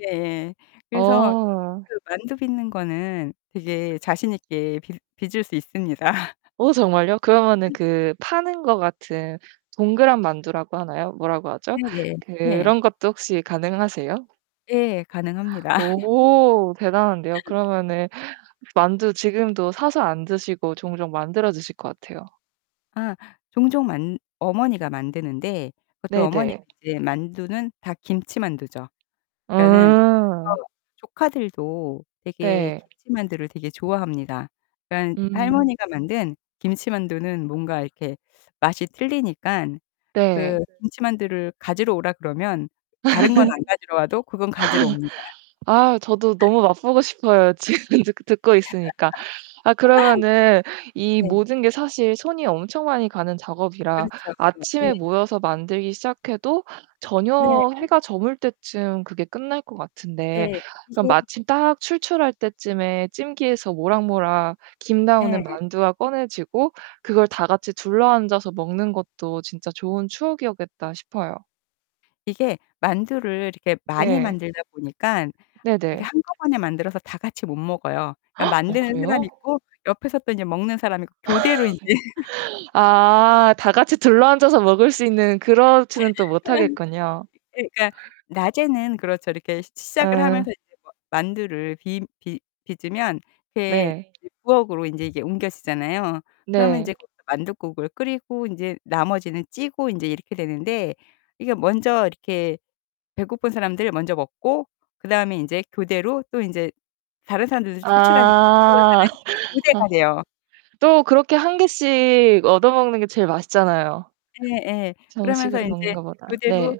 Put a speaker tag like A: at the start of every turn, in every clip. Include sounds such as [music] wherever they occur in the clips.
A: 예예. 그래서
B: 어.
A: 그 만두 빚는 거는 되게 자신 있게 빚 빚을 수 있습니다. [laughs]
B: 어 정말요? 그러면은 그 파는 것 같은 동그란 만두라고 하나요? 뭐라고 하죠?
A: 네네. 네.
B: 그런 것도 혹시 가능하세요?
A: 예, 가능합니다. [laughs]
B: 오. 대단한데요. 그러면은 만두 지금도 사서 안 드시고 종종 만들어 드실 것 같아요.
A: 아 종종 만 어머니가 만드는데 그것도 어머니
B: 네네.
A: 이제 만두는 다 김치만두죠. 저는
B: 음.
A: [unintelligible] 조카들도 되게
B: 네.
A: 김치만두를 되게 좋아합니다. 그러니깐
B: 음.
A: 할머니가 만든 김치만두는 뭔가 이렇게 맛이 틀리니깐
B: 네.
A: 그 김치만두를 가지러 오라 그러면 다른 건 안 가지러 와도 그건 가지러 옵니다.
B: [laughs] [laughs] 아, 저도 너무 맛보고 싶어요. 지금 드 듣고 있으니까. 아, 그러면은
A: [laughs]
B: 이
A: 네.
B: 모든 게 사실 손이 엄청 많이 가는 작업이라
A: 그렇죠. 예.
B: 아침에 모여서 만들기 시작해도
A: 네.
B: 저녁 해가 저물 때쯤 그게 끝날 것 같은데
A: 예.
B: 그럼
A: 그래서
B: 마침 딱 출출할 때쯤에 찜기에서 모락모락 김 나오는
A: 예.
B: 만두가 꺼내지고 그걸 다 같이 둘러앉아서 먹는 것도 진짜 좋은 추억이었겠다 싶어요.
A: 이게 만두를 이렇게 많이
B: 네.
A: 만들다 보니깐
B: 네
A: 이게
B: 네.
A: 한꺼번에 만들어서 다 같이 못 먹어요. 그러니까
B: [gasps] 어
A: 만드는 사람이
B: 그래요?
A: 있고 옆에서 또 인제 먹는 사람이 있고 교대로 인제 [laughs]
B: [laughs] 아, 다같이 둘러 앉아서 먹을 수 있는
A: 아.
B: 그렇지는 또 못하겠군요.
A: 이게 그러니까 낮에는 그렇죠. 이렇게 시 시작을 하면서
B: 어.
A: 이제 마 만두를 비 빚 빚으면 이렇게
B: 네.
A: 이제 부엌으로 인제 이게 옮겨지잖아요. 그러면
B: 네.
A: 인제 거기서 만둣국을 끓이고 인제 나머지는 찌고 인제 이렇게 되는데 이게 먼저 이렇게 배고픈 사람들 먼저 먹고 그다음에 인제 교대로 또 인제 다른 사람들도 출출하니까
B: 아.
A: [unintelligible]
B: [laughs] 아.
A: 교대가 돼요.
B: 또 그렇게 1 개씩 얻어 먹는 게 제일 맛있잖아요.
A: 예예. 그러면서
B: 정식으로 먹는
A: 인제
B: 거보다.
A: 교대로
B: 네.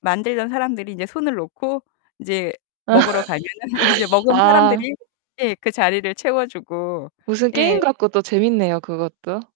A: 만들던 사람들이 이제 손을 놓고 인제 먹으러 가면은 인제
B: [laughs]
A: 먹은
B: 아.
A: 사람들이 예, 그 자리를 채워 주고.
B: 무슨 게임
A: 예.
B: 같고 또 재밌네요, 그것도.